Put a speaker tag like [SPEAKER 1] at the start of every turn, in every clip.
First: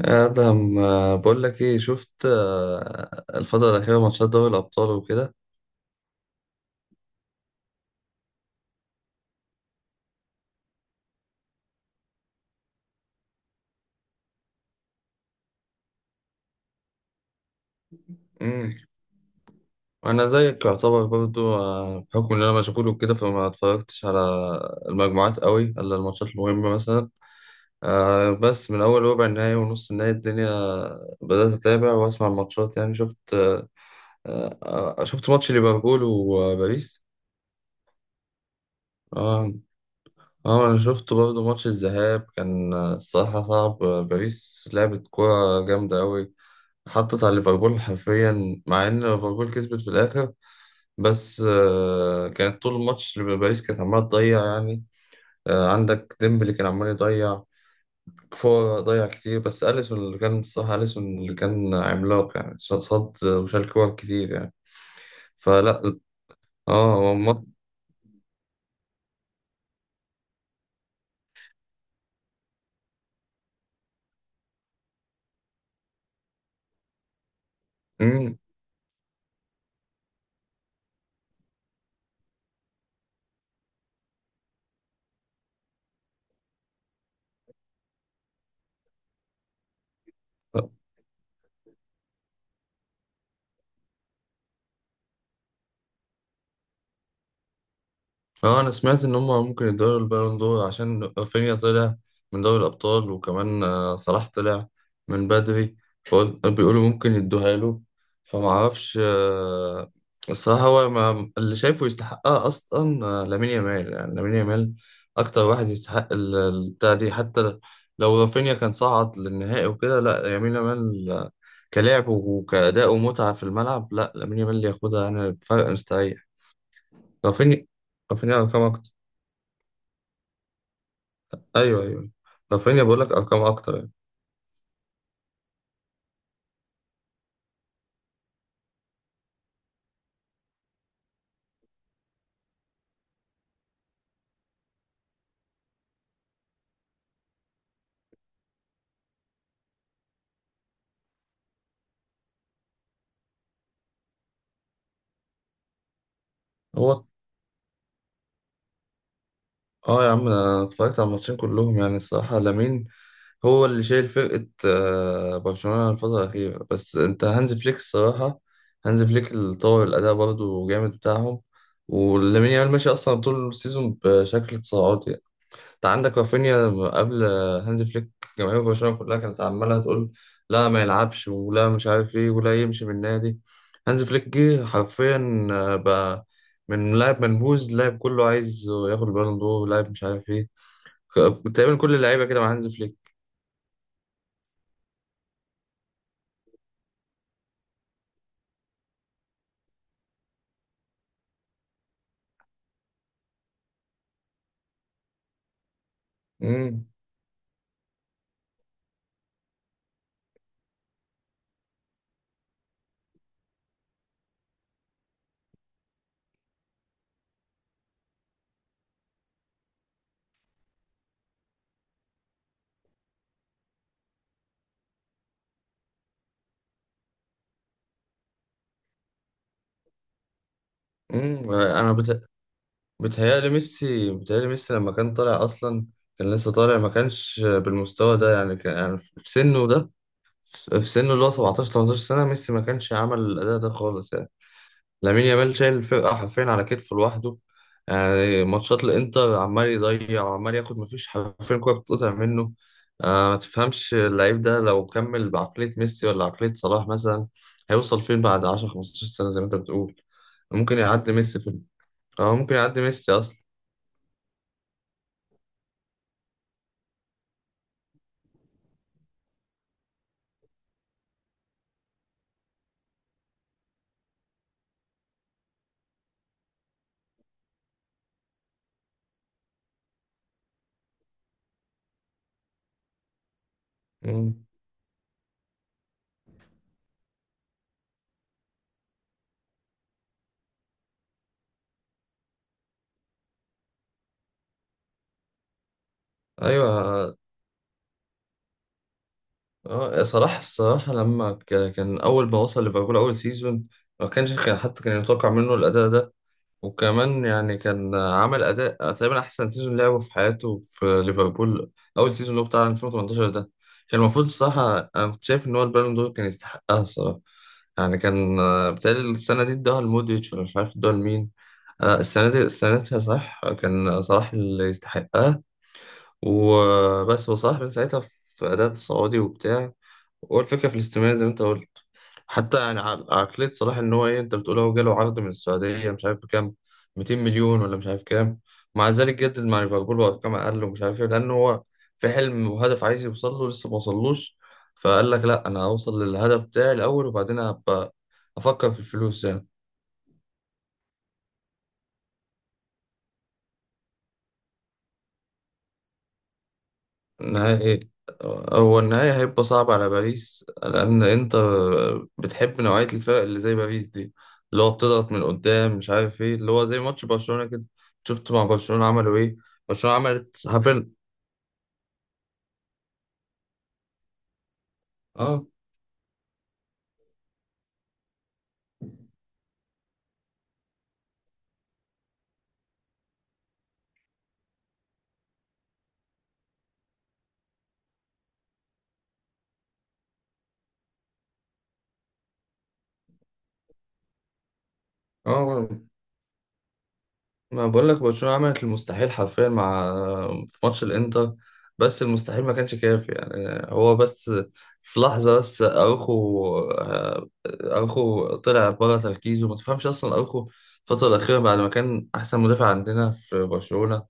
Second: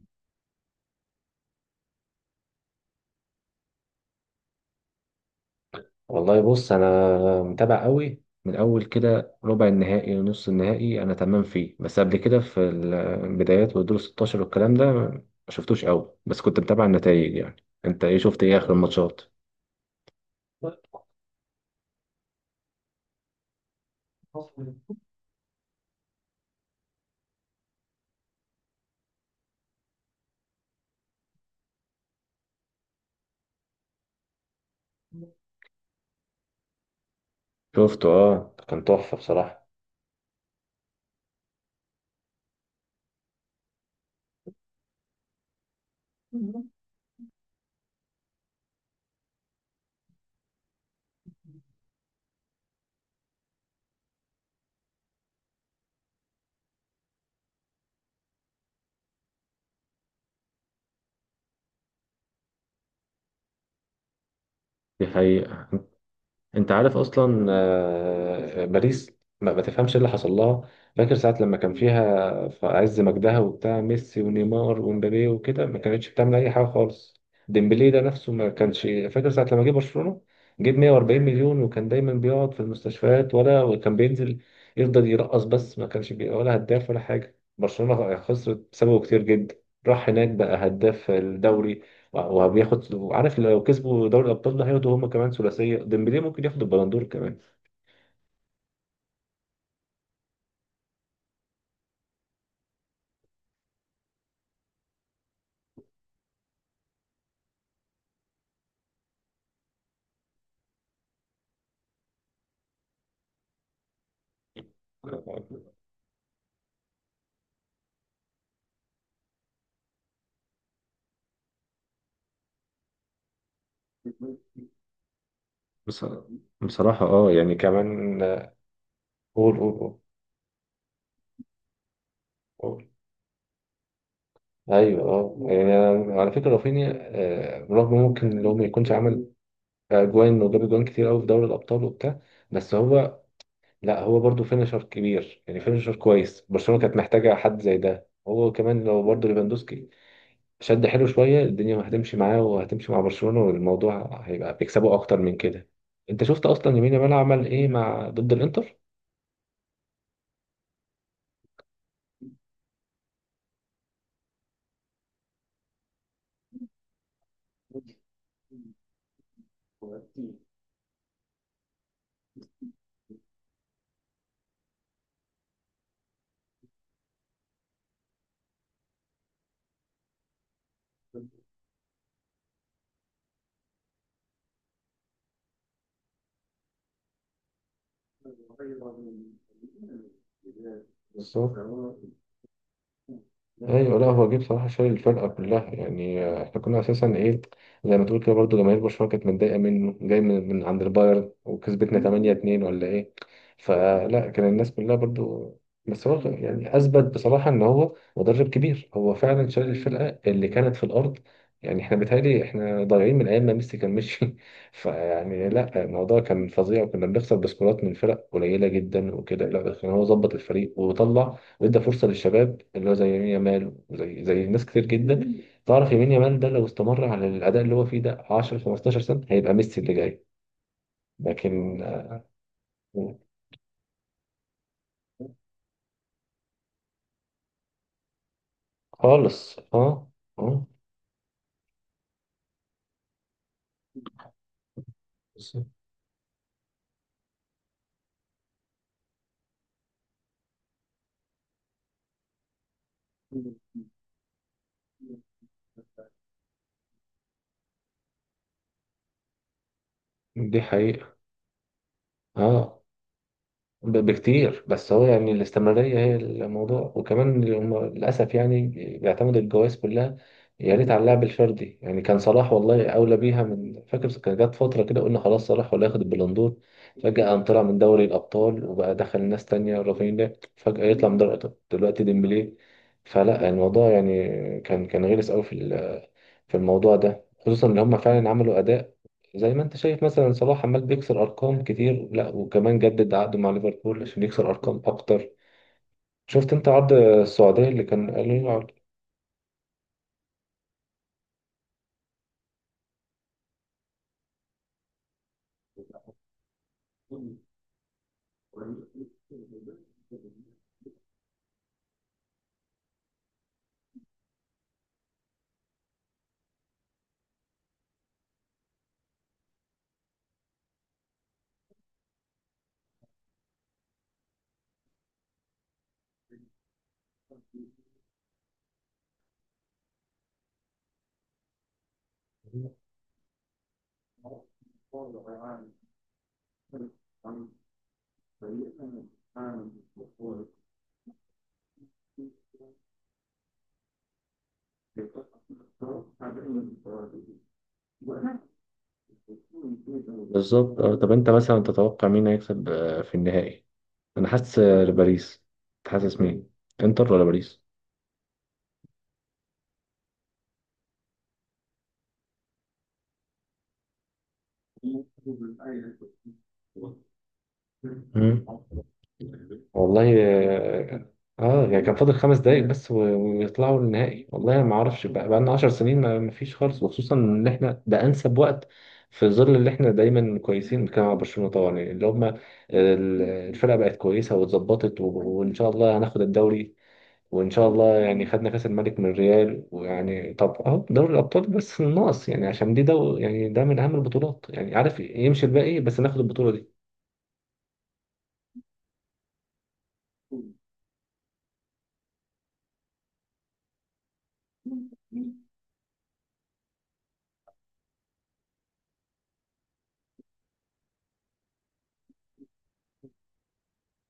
[SPEAKER 1] ادهم، بقول لك ايه شفت الفتره الاخيره ماتشات دوري الابطال وكده.
[SPEAKER 2] والله بص انا متابع قوي من اول كده، ربع النهائي ونص النهائي انا تمام فيه، بس قبل كده في البدايات والدور 16 والكلام ده ما شفتوش قوي، بس كنت متابع النتائج يعني. انت ايه شفت ايه اخر
[SPEAKER 1] امم
[SPEAKER 2] الماتشات؟
[SPEAKER 1] وانا زيك يعتبر برضو، بحكم ان انا مشغول وكده فما اتفرجتش على المجموعات قوي الا الماتشات المهمه مثلا. بس من اول ربع النهائي ونص النهائي الدنيا بدات اتابع واسمع الماتشات. يعني شفت، شفت ماتش ليفربول وباريس.
[SPEAKER 2] شفته اه، كان تحفة
[SPEAKER 1] اه.
[SPEAKER 2] بصراحة.
[SPEAKER 1] اه انا شفت برضه ماتش الذهاب، كان الصراحة صعب. باريس لعبت كورة جامدة أوي، حطت على ليفربول حرفيا، مع ان ليفربول كسبت في الاخر. بس كانت طول الماتش اللي باريس كانت عماله تضيع يعني. عندك ديمبلي كان عمال يضيع، كفور ضيع كتير، بس اليسون اللي كان الصراحه اليسون اللي كان عملاق يعني، صد وشال كور كتير يعني.
[SPEAKER 2] دي حقيقة.
[SPEAKER 1] فلا.
[SPEAKER 2] انت
[SPEAKER 1] اه
[SPEAKER 2] عارف
[SPEAKER 1] هو ماتش.
[SPEAKER 2] اصلا، باريس ما تفهمش ايه اللي حصل لها. فاكر ساعة لما كان فيها في عز مجدها وبتاع ميسي ونيمار ومبابي وكده، ما كانتش بتعمل اي حاجة خالص. ديمبلي ده نفسه ما كانش. فاكر ساعة لما جه برشلونة جيب 140 مليون، وكان دايما بيقعد في المستشفيات، ولا وكان بينزل يفضل يرقص بس، ما كانش ولا هداف ولا حاجة. برشلونة خسرت بسببه كتير جدا. راح هناك بقى هداف الدوري وبياخد، وعارف لو كسبوا دوري الابطال ده هياخدوا هم كمان ثلاثيه، ديمبلي ممكن ياخد البلندور كمان.
[SPEAKER 1] اه انا سمعت ان هم ممكن يدوروا البالون دور عشان رافينيا طلع من دوري الابطال، وكمان صلاح طلع من بدري، فبيقولوا ممكن يدوها له. فما اعرفش، الصراحه هو ما اللي شايفه يستحقها اصلا لامين يامال. يعني لامين يامال اكتر واحد يستحق البتاع دي. حتى لو رافينيا كان صعد للنهائي وكده، لا لامين يامال، كلاعب وكأداء ومتعه في الملعب، لا لامين يامال اللي ياخدها يعني بفرق
[SPEAKER 2] بص-
[SPEAKER 1] مستريح.
[SPEAKER 2] بصراحه اه، يعني
[SPEAKER 1] رافينيا،
[SPEAKER 2] كمان
[SPEAKER 1] رافينيا رقم أكتر.
[SPEAKER 2] قول قول قول
[SPEAKER 1] ايوه ايوه، رافينيا
[SPEAKER 2] قول.
[SPEAKER 1] بقول لك ارقام اكتر يعني.
[SPEAKER 2] ايوه اه، يعني أنا على فكره رافينيا، رغم ممكن لو ما يكونش عمل اجوان، وجاب اجوان كتير قوي في دوري الابطال وبتاع. بس هو، لا هو برضه فينشر كبير يعني، فينشر كويس، برشلونه كانت محتاجه حد زي ده، هو كمان لو برضه ليفاندوسكي شد حلو شوية الدنيا هتمشي معاه وهتمشي مع برشلونة، والموضوع هيبقى بيكسبوا أكتر من كده. أنت شفت أصلا يمين
[SPEAKER 1] هو
[SPEAKER 2] يامال عمل إيه مع ضد الإنتر؟
[SPEAKER 1] اه يا عم انا اتفرجت على الماتشين كلهم، يعني الصراحه لامين هو اللي شايل فرقه برشلونه الفتره الاخيره. بس انت هانز فليك الصراحه، هانز فليك اللي طور الاداء برضه جامد بتاعهم. ولامين يامال ماشي اصلا طول السيزون بشكل تصاعدي. انت عندك رافينيا قبل هانز فليك جماهير برشلونة كلها كانت عمالة تقول لا ما يلعبش ولا مش عارف ايه ولا يمشي من النادي. هانز فليك جه حرفيا، بقى من لاعب منبوذ لاعب كله عايز ياخد البالون دور، لاعب مش عارف ايه.
[SPEAKER 2] بالظبط.
[SPEAKER 1] تقريبا كل اللعيبة كده مع هانز فليك.
[SPEAKER 2] ايوه، لا هو جه بصراحه شايل الفرقه كلها يعني، احنا كنا اساسا ايه، زي ما تقول كده برضه جماهير برشلونه كانت متضايقه منه، جاي من عند البايرن وكسبتنا 8-2 ولا ايه. فلا، كان الناس كلها برضه، بس هو يعني
[SPEAKER 1] امم
[SPEAKER 2] اثبت بصراحه ان هو مدرب كبير، هو فعلا شايل الفرقه اللي كانت في الارض. يعني احنا بيتهيألي احنا ضايعين من ايام ما ميسي كان مشي، فيعني لا الموضوع كان فظيع، وكنا بنخسر بسكورات من فرق قليله جدا وكده، لا كان هو ظبط الفريق وطلع، وادى فرصه للشباب اللي هو زي يمين يامال وزي ناس كتير جدا. تعرف يمين يامال ده لو استمر على الاداء اللي هو فيه ده 10 15 سنه، هيبقى ميسي اللي جاي. لكن.
[SPEAKER 1] انا
[SPEAKER 2] آه.
[SPEAKER 1] بتهيألي ميسي، بتهيألي ميسي لما كان طالع اصلا كان لسه طالع ما كانش بالمستوى ده يعني. كان يعني في
[SPEAKER 2] خالص
[SPEAKER 1] سنه ده،
[SPEAKER 2] اه. اه.
[SPEAKER 1] في سنه اللي هو 17 18 سنة، ميسي ما كانش عمل الأداء ده خالص يعني. لامين يامال شايل الفرقة حرفيا على كتفه لوحده. يعني ماتشات الإنتر عمال يضيع وعمال ياخد، مفيش حرفيا كورة بتتقطع منه. آه ما تفهمش، اللعيب ده لو كمل بعقلية ميسي ولا عقلية صلاح مثلا، هيوصل فين بعد 10 15 سنة زي ما أنت بتقول؟
[SPEAKER 2] دي
[SPEAKER 1] ممكن يعدي
[SPEAKER 2] حقيقه.
[SPEAKER 1] ميسي في، اه ممكن
[SPEAKER 2] اه
[SPEAKER 1] يعدي ميسي أصلا.
[SPEAKER 2] بكتير، بس هو يعني الاستمرارية هي الموضوع، وكمان هم للأسف يعني بيعتمدوا الجوائز كلها. يا ريت على اللعب الفردي، يعني كان صلاح والله أولى بيها من، فاكر كان جت فترة كده قلنا خلاص صلاح ولا ياخد البالون دور، فجأة قام طلع من دوري الأبطال، وبقى دخل ناس تانية، رافينيا فجأة يطلع من دوري الأبطال، دلوقتي ديمبلي. فلا الموضوع يعني
[SPEAKER 1] مم.
[SPEAKER 2] كان غلس أوي في في الموضوع ده، خصوصا إن هم فعلا عملوا أداء، زي ما انت شايف مثلا صلاح عمال بيكسر ارقام كتير، لا وكمان جدد عقده مع ليفربول عشان يكسر ارقام اكتر. شفت انت عرض
[SPEAKER 1] أيوه
[SPEAKER 2] السعودية اللي كان قالوا له عرض؟
[SPEAKER 1] اه صلاح الصراحة لما كان أول ما وصل ليفربول أول سيزون، ما كانش كان، حتى كان يتوقع منه الأداء ده. وكمان يعني كان عمل أداء تقريبا أحسن سيزون لعبه في حياته في ليفربول، أول سيزون اللي هو بتاع 2018 ده، كان المفروض الصراحة أنا كنت شايف إن هو البالون دور كان يستحقها الصراحة. يعني كان، بتهيألي السنة دي اداها لمودريتش ولا مش عارف اداها لمين. السنة دي، السنة دي صح كان صلاح اللي يستحقها. وبس وصلاح من ساعتها في أداء السعودي وبتاع، هو الفكرة في الاستماع زي ما انت قلت. حتى يعني عقلية صلاح ان هو ايه، انت بتقول هو جاله عرض من السعودية مش عارف بكام، 200 مليون ولا مش عارف كام، مع ذلك جدد مع ليفربول بأرقام أقل ومش عارف ايه، لأن هو في حلم وهدف عايز يوصل له لسه ما وصلوش. فقال لك لا أنا هوصل للهدف بتاعي الأول وبعدين أبقى أفكر في الفلوس يعني.
[SPEAKER 2] بالظبط اه. طب انت مثلا تتوقع مين هيكسب، في النهائي؟ انا حاسس، باريس. أنت حاسس مين، انتر ولا باريس؟
[SPEAKER 1] نهائي، هو النهائي هيبقى صعب على باريس، لأن أنت بتحب نوعية الفرق اللي زي باريس دي اللي هو بتضغط من قدام مش عارف إيه، اللي هو زي ماتش برشلونة كده. شفت
[SPEAKER 2] مم.
[SPEAKER 1] مع برشلونة عملوا إيه؟ برشلونة
[SPEAKER 2] والله
[SPEAKER 1] عملت حرفيا.
[SPEAKER 2] اه، يعني كان فاضل خمس دقايق بس ويطلعوا النهائي، والله ما اعرفش، بقى
[SPEAKER 1] آه
[SPEAKER 2] لنا 10 سنين ما فيش خالص، وخصوصا ان احنا ده انسب وقت، في ظل اللي احنا دايما كويسين، بنتكلم على برشلونة طبعا، يعني اللي هم الفرقة بقت كويسة واتظبطت، وان شاء الله هناخد الدوري. وان شاء الله يعني، خدنا كاس الملك من الريال، ويعني طب اهو دوري الابطال بس ناقص، يعني عشان دي يعني ده من اهم البطولات يعني، عارف يمشي
[SPEAKER 1] آه
[SPEAKER 2] الباقي بس ناخد البطولة
[SPEAKER 1] ما بقول لك برشلونة عملت المستحيل حرفيا مع، في ماتش الانتر. بس المستحيل ما كانش كافي يعني. هو بس في لحظة، بس اروخو، اروخو طلع بره تركيزه، ما تفهمش اصلا اروخو الفترة الأخيرة بعد ما كان أحسن مدافع عندنا في برشلونة،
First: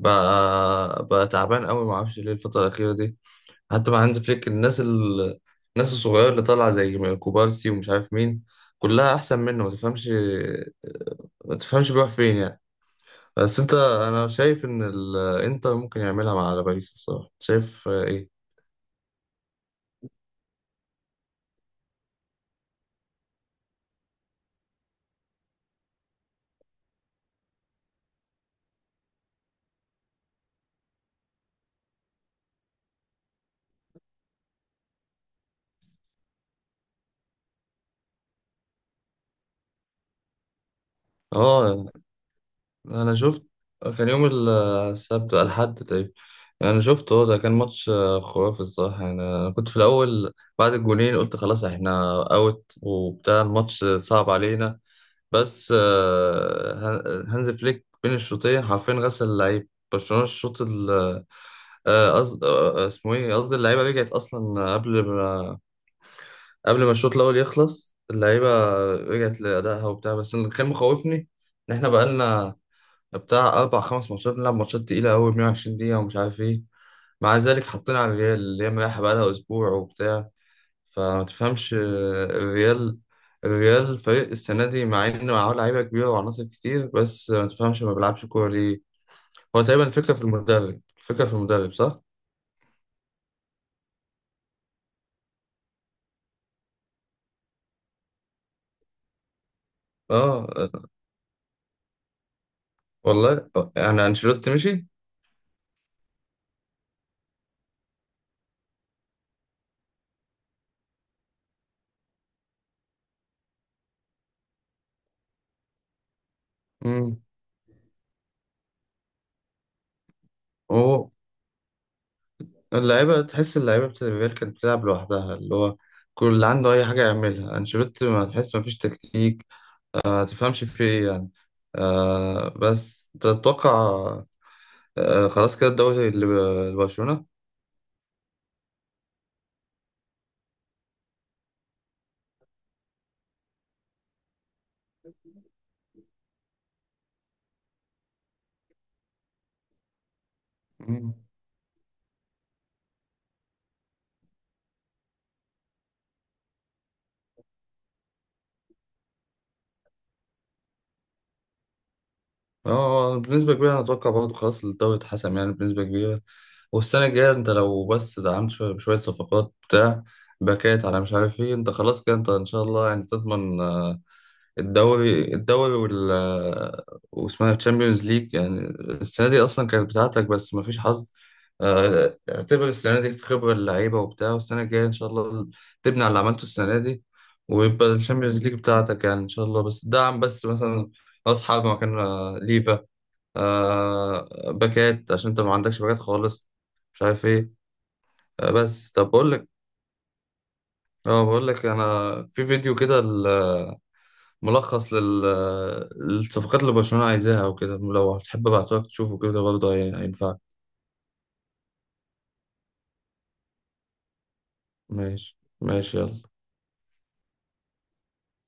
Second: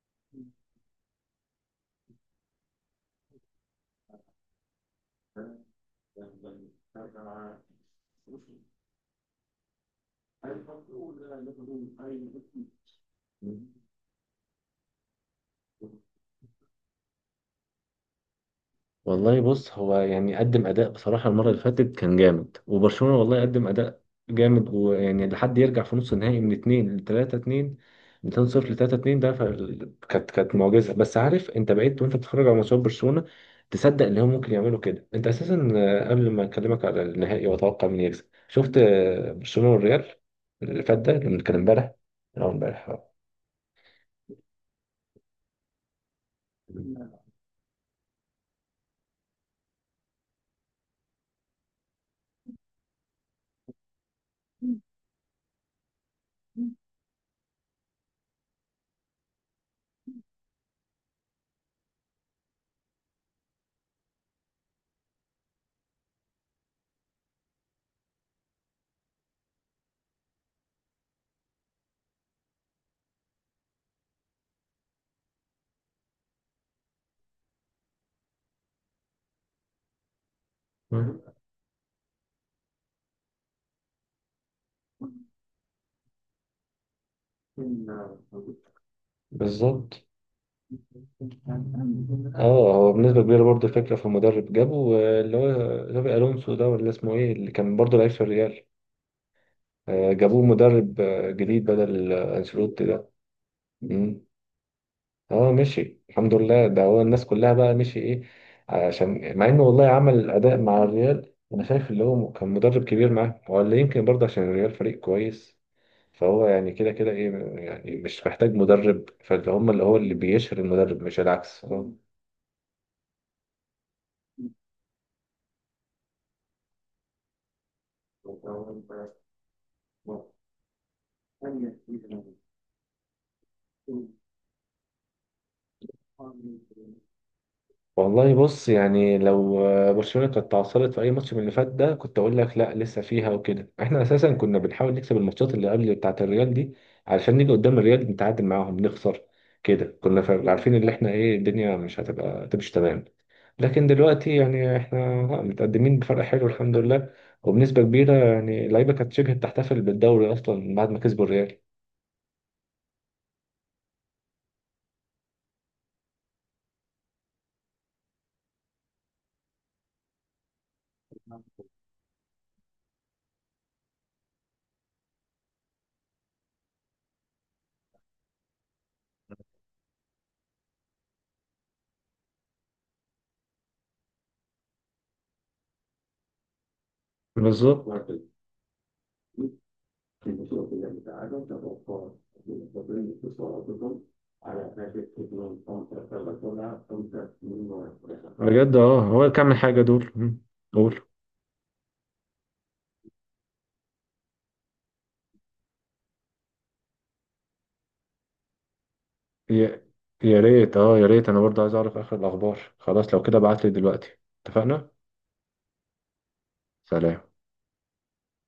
[SPEAKER 1] بقى تعبان قوي ما أعرفش ليه الفترة الأخيرة دي. حتى مع هانز فليك الناس الصغيرة اللي طالعة زي كوبارسي ومش عارف مين، كلها أحسن منه. ما تفهمش، ما تفهمش بيروح فين يعني.
[SPEAKER 2] دي.
[SPEAKER 1] بس انت انا شايف ان الانتر ممكن يعملها مع باريس الصراحه، شايف ايه.
[SPEAKER 2] والله بص، هو يعني قدم اداء بصراحه، المره اللي فاتت كان جامد، وبرشلونه والله قدم اداء جامد، ويعني لحد يرجع في نص النهائي من 2 ل 3-2، من 2-0 ل 3-2 ده. كانت معجزه. بس عارف انت بقيت وانت بتتفرج على ماتشات برشلونه، تصدق ان هم ممكن يعملوا كده. انت اساسا، قبل ما اكلمك على النهائي واتوقع مين يكسب، شفت، برشلونه والريال اللي فات ده اللي كان
[SPEAKER 1] اه
[SPEAKER 2] امبارح، أو امبارح.
[SPEAKER 1] انا شفت، كان يوم السبت الحد تقريبا. انا شفت، هو ده كان ماتش خرافي الصراحه. يعني انا كنت في الاول بعد الجولين قلت خلاص احنا اوت وبتاع، الماتش صعب علينا. بس، هانز فليك بين الشوطين حرفيا غسل اللعيب برشلونه الشوط اسمه ايه، قصدي اللعيبه رجعت اصلا قبل، قبل ما الشوط الاول يخلص اللعيبه رجعت لادائها وبتاع. بس اللي كان مخوفني ان احنا بقالنا بتاع اربع خمس ماتشات بنلعب ماتشات تقيله قوي 120 دقيقه ومش عارف ايه. مع ذلك حطينا على الريال اللي هي مريحه بقالها اسبوع وبتاع. فما تفهمش، الريال، الريال فريق السنه دي مع انه معاه لعيبه كبيره وعناصر كتير بس ما تفهمش ما بيلعبش كوره ليه. هو تقريبا
[SPEAKER 2] بالظبط
[SPEAKER 1] الفكره في المدرب، الفكره في المدرب صح.
[SPEAKER 2] اه، هو بنسبة كبيرة برضه الفكرة في المدرب، جابوا، اللي هو جابي ألونسو ده، ولا اسمه ايه، اللي كان برضه لعيب في الريال، جابوه
[SPEAKER 1] اه آه،
[SPEAKER 2] مدرب جديد بدل أنشيلوتي ده.
[SPEAKER 1] والله آه، يعني
[SPEAKER 2] مم.
[SPEAKER 1] انشيلوتي مشي.
[SPEAKER 2] اه مشي الحمد لله، ده هو الناس كلها بقى مشي ايه، عشان مع انه والله عمل أداء مع الريال، أنا شايف اللي هو كان مدرب كبير معاه، هو اللي يمكن برضه عشان الريال فريق كويس، فهو يعني كده كده ايه، يعني مش محتاج مدرب، فاللي هم اللي هو اللي بيشهر المدرب
[SPEAKER 1] امم
[SPEAKER 2] مش العكس.
[SPEAKER 1] اللعيبة، تحس اللعيبة بتاعت الريال كانت بتلعب لوحدها، اللي هو كل اللي عنده أي حاجة يعملها أنشيلوتي، ما تحس مفيش تكتيك، آه تفهمش في إيه يعني. آه بس تتوقع، آه خلاص كده الدوري لبرشلونة.
[SPEAKER 2] والله بص يعني، لو برشلونة كانت تعثرت في أي ماتش من اللي فات ده، كنت أقول لك لا لسه فيها وكده، إحنا أساسا كنا بنحاول نكسب الماتشات اللي قبل بتاعة الريال دي، علشان نيجي قدام الريال نتعادل معاهم نخسر كده، كنا عارفين إن إحنا
[SPEAKER 1] مم.
[SPEAKER 2] إيه، الدنيا مش هتبقى تمشي تمام. لكن دلوقتي يعني إحنا لا، متقدمين بفرق حلو الحمد لله، وبنسبة كبيرة يعني اللعيبة كانت شبه بتحتفل بالدوري أصلا بعد ما كسبوا الريال.
[SPEAKER 1] اه بنسبة كبيرة أنا أتوقع برضه خلاص الدوري اتحسم يعني بنسبة كبيرة. والسنة الجاية أنت لو بس دعمت شوية بشوية صفقات بتاع، باكات على مش عارف إيه، أنت خلاص كده أنت إن شاء الله يعني تضمن الدوري، الدوري وال، واسمها تشامبيونز ليج يعني. السنة دي أصلا كانت بتاعتك بس مفيش حظ. اعتبر السنة دي في خبرة اللعيبة وبتاع، والسنة الجاية إن شاء الله تبني على اللي عملته السنة دي،
[SPEAKER 2] بالظبط.
[SPEAKER 1] ويبقى الشامبيونز ليج بتاعتك يعني إن شاء الله. بس دعم، بس مثلا رأس حربة مكان ليفا، باكات عشان أنت ما عندكش باكات خالص، مش عارف إيه.
[SPEAKER 2] بجد
[SPEAKER 1] بس
[SPEAKER 2] اه،
[SPEAKER 1] طب
[SPEAKER 2] هو
[SPEAKER 1] بقول
[SPEAKER 2] اللي
[SPEAKER 1] لك،
[SPEAKER 2] كام حاجة دول. مم. قول.
[SPEAKER 1] اه بقول لك أنا في فيديو كده ملخص للصفقات اللي برشلونة عايزاها وكده، لو هتحب ابعتهولك تشوفه كده برضه
[SPEAKER 2] يا
[SPEAKER 1] هينفعك.
[SPEAKER 2] يا ريت اه يا ريت، انا برضه عايز اعرف اخر الاخبار، خلاص لو كده ابعت لي دلوقتي، اتفقنا.
[SPEAKER 1] ماشي ماشي يلا.
[SPEAKER 2] سلام.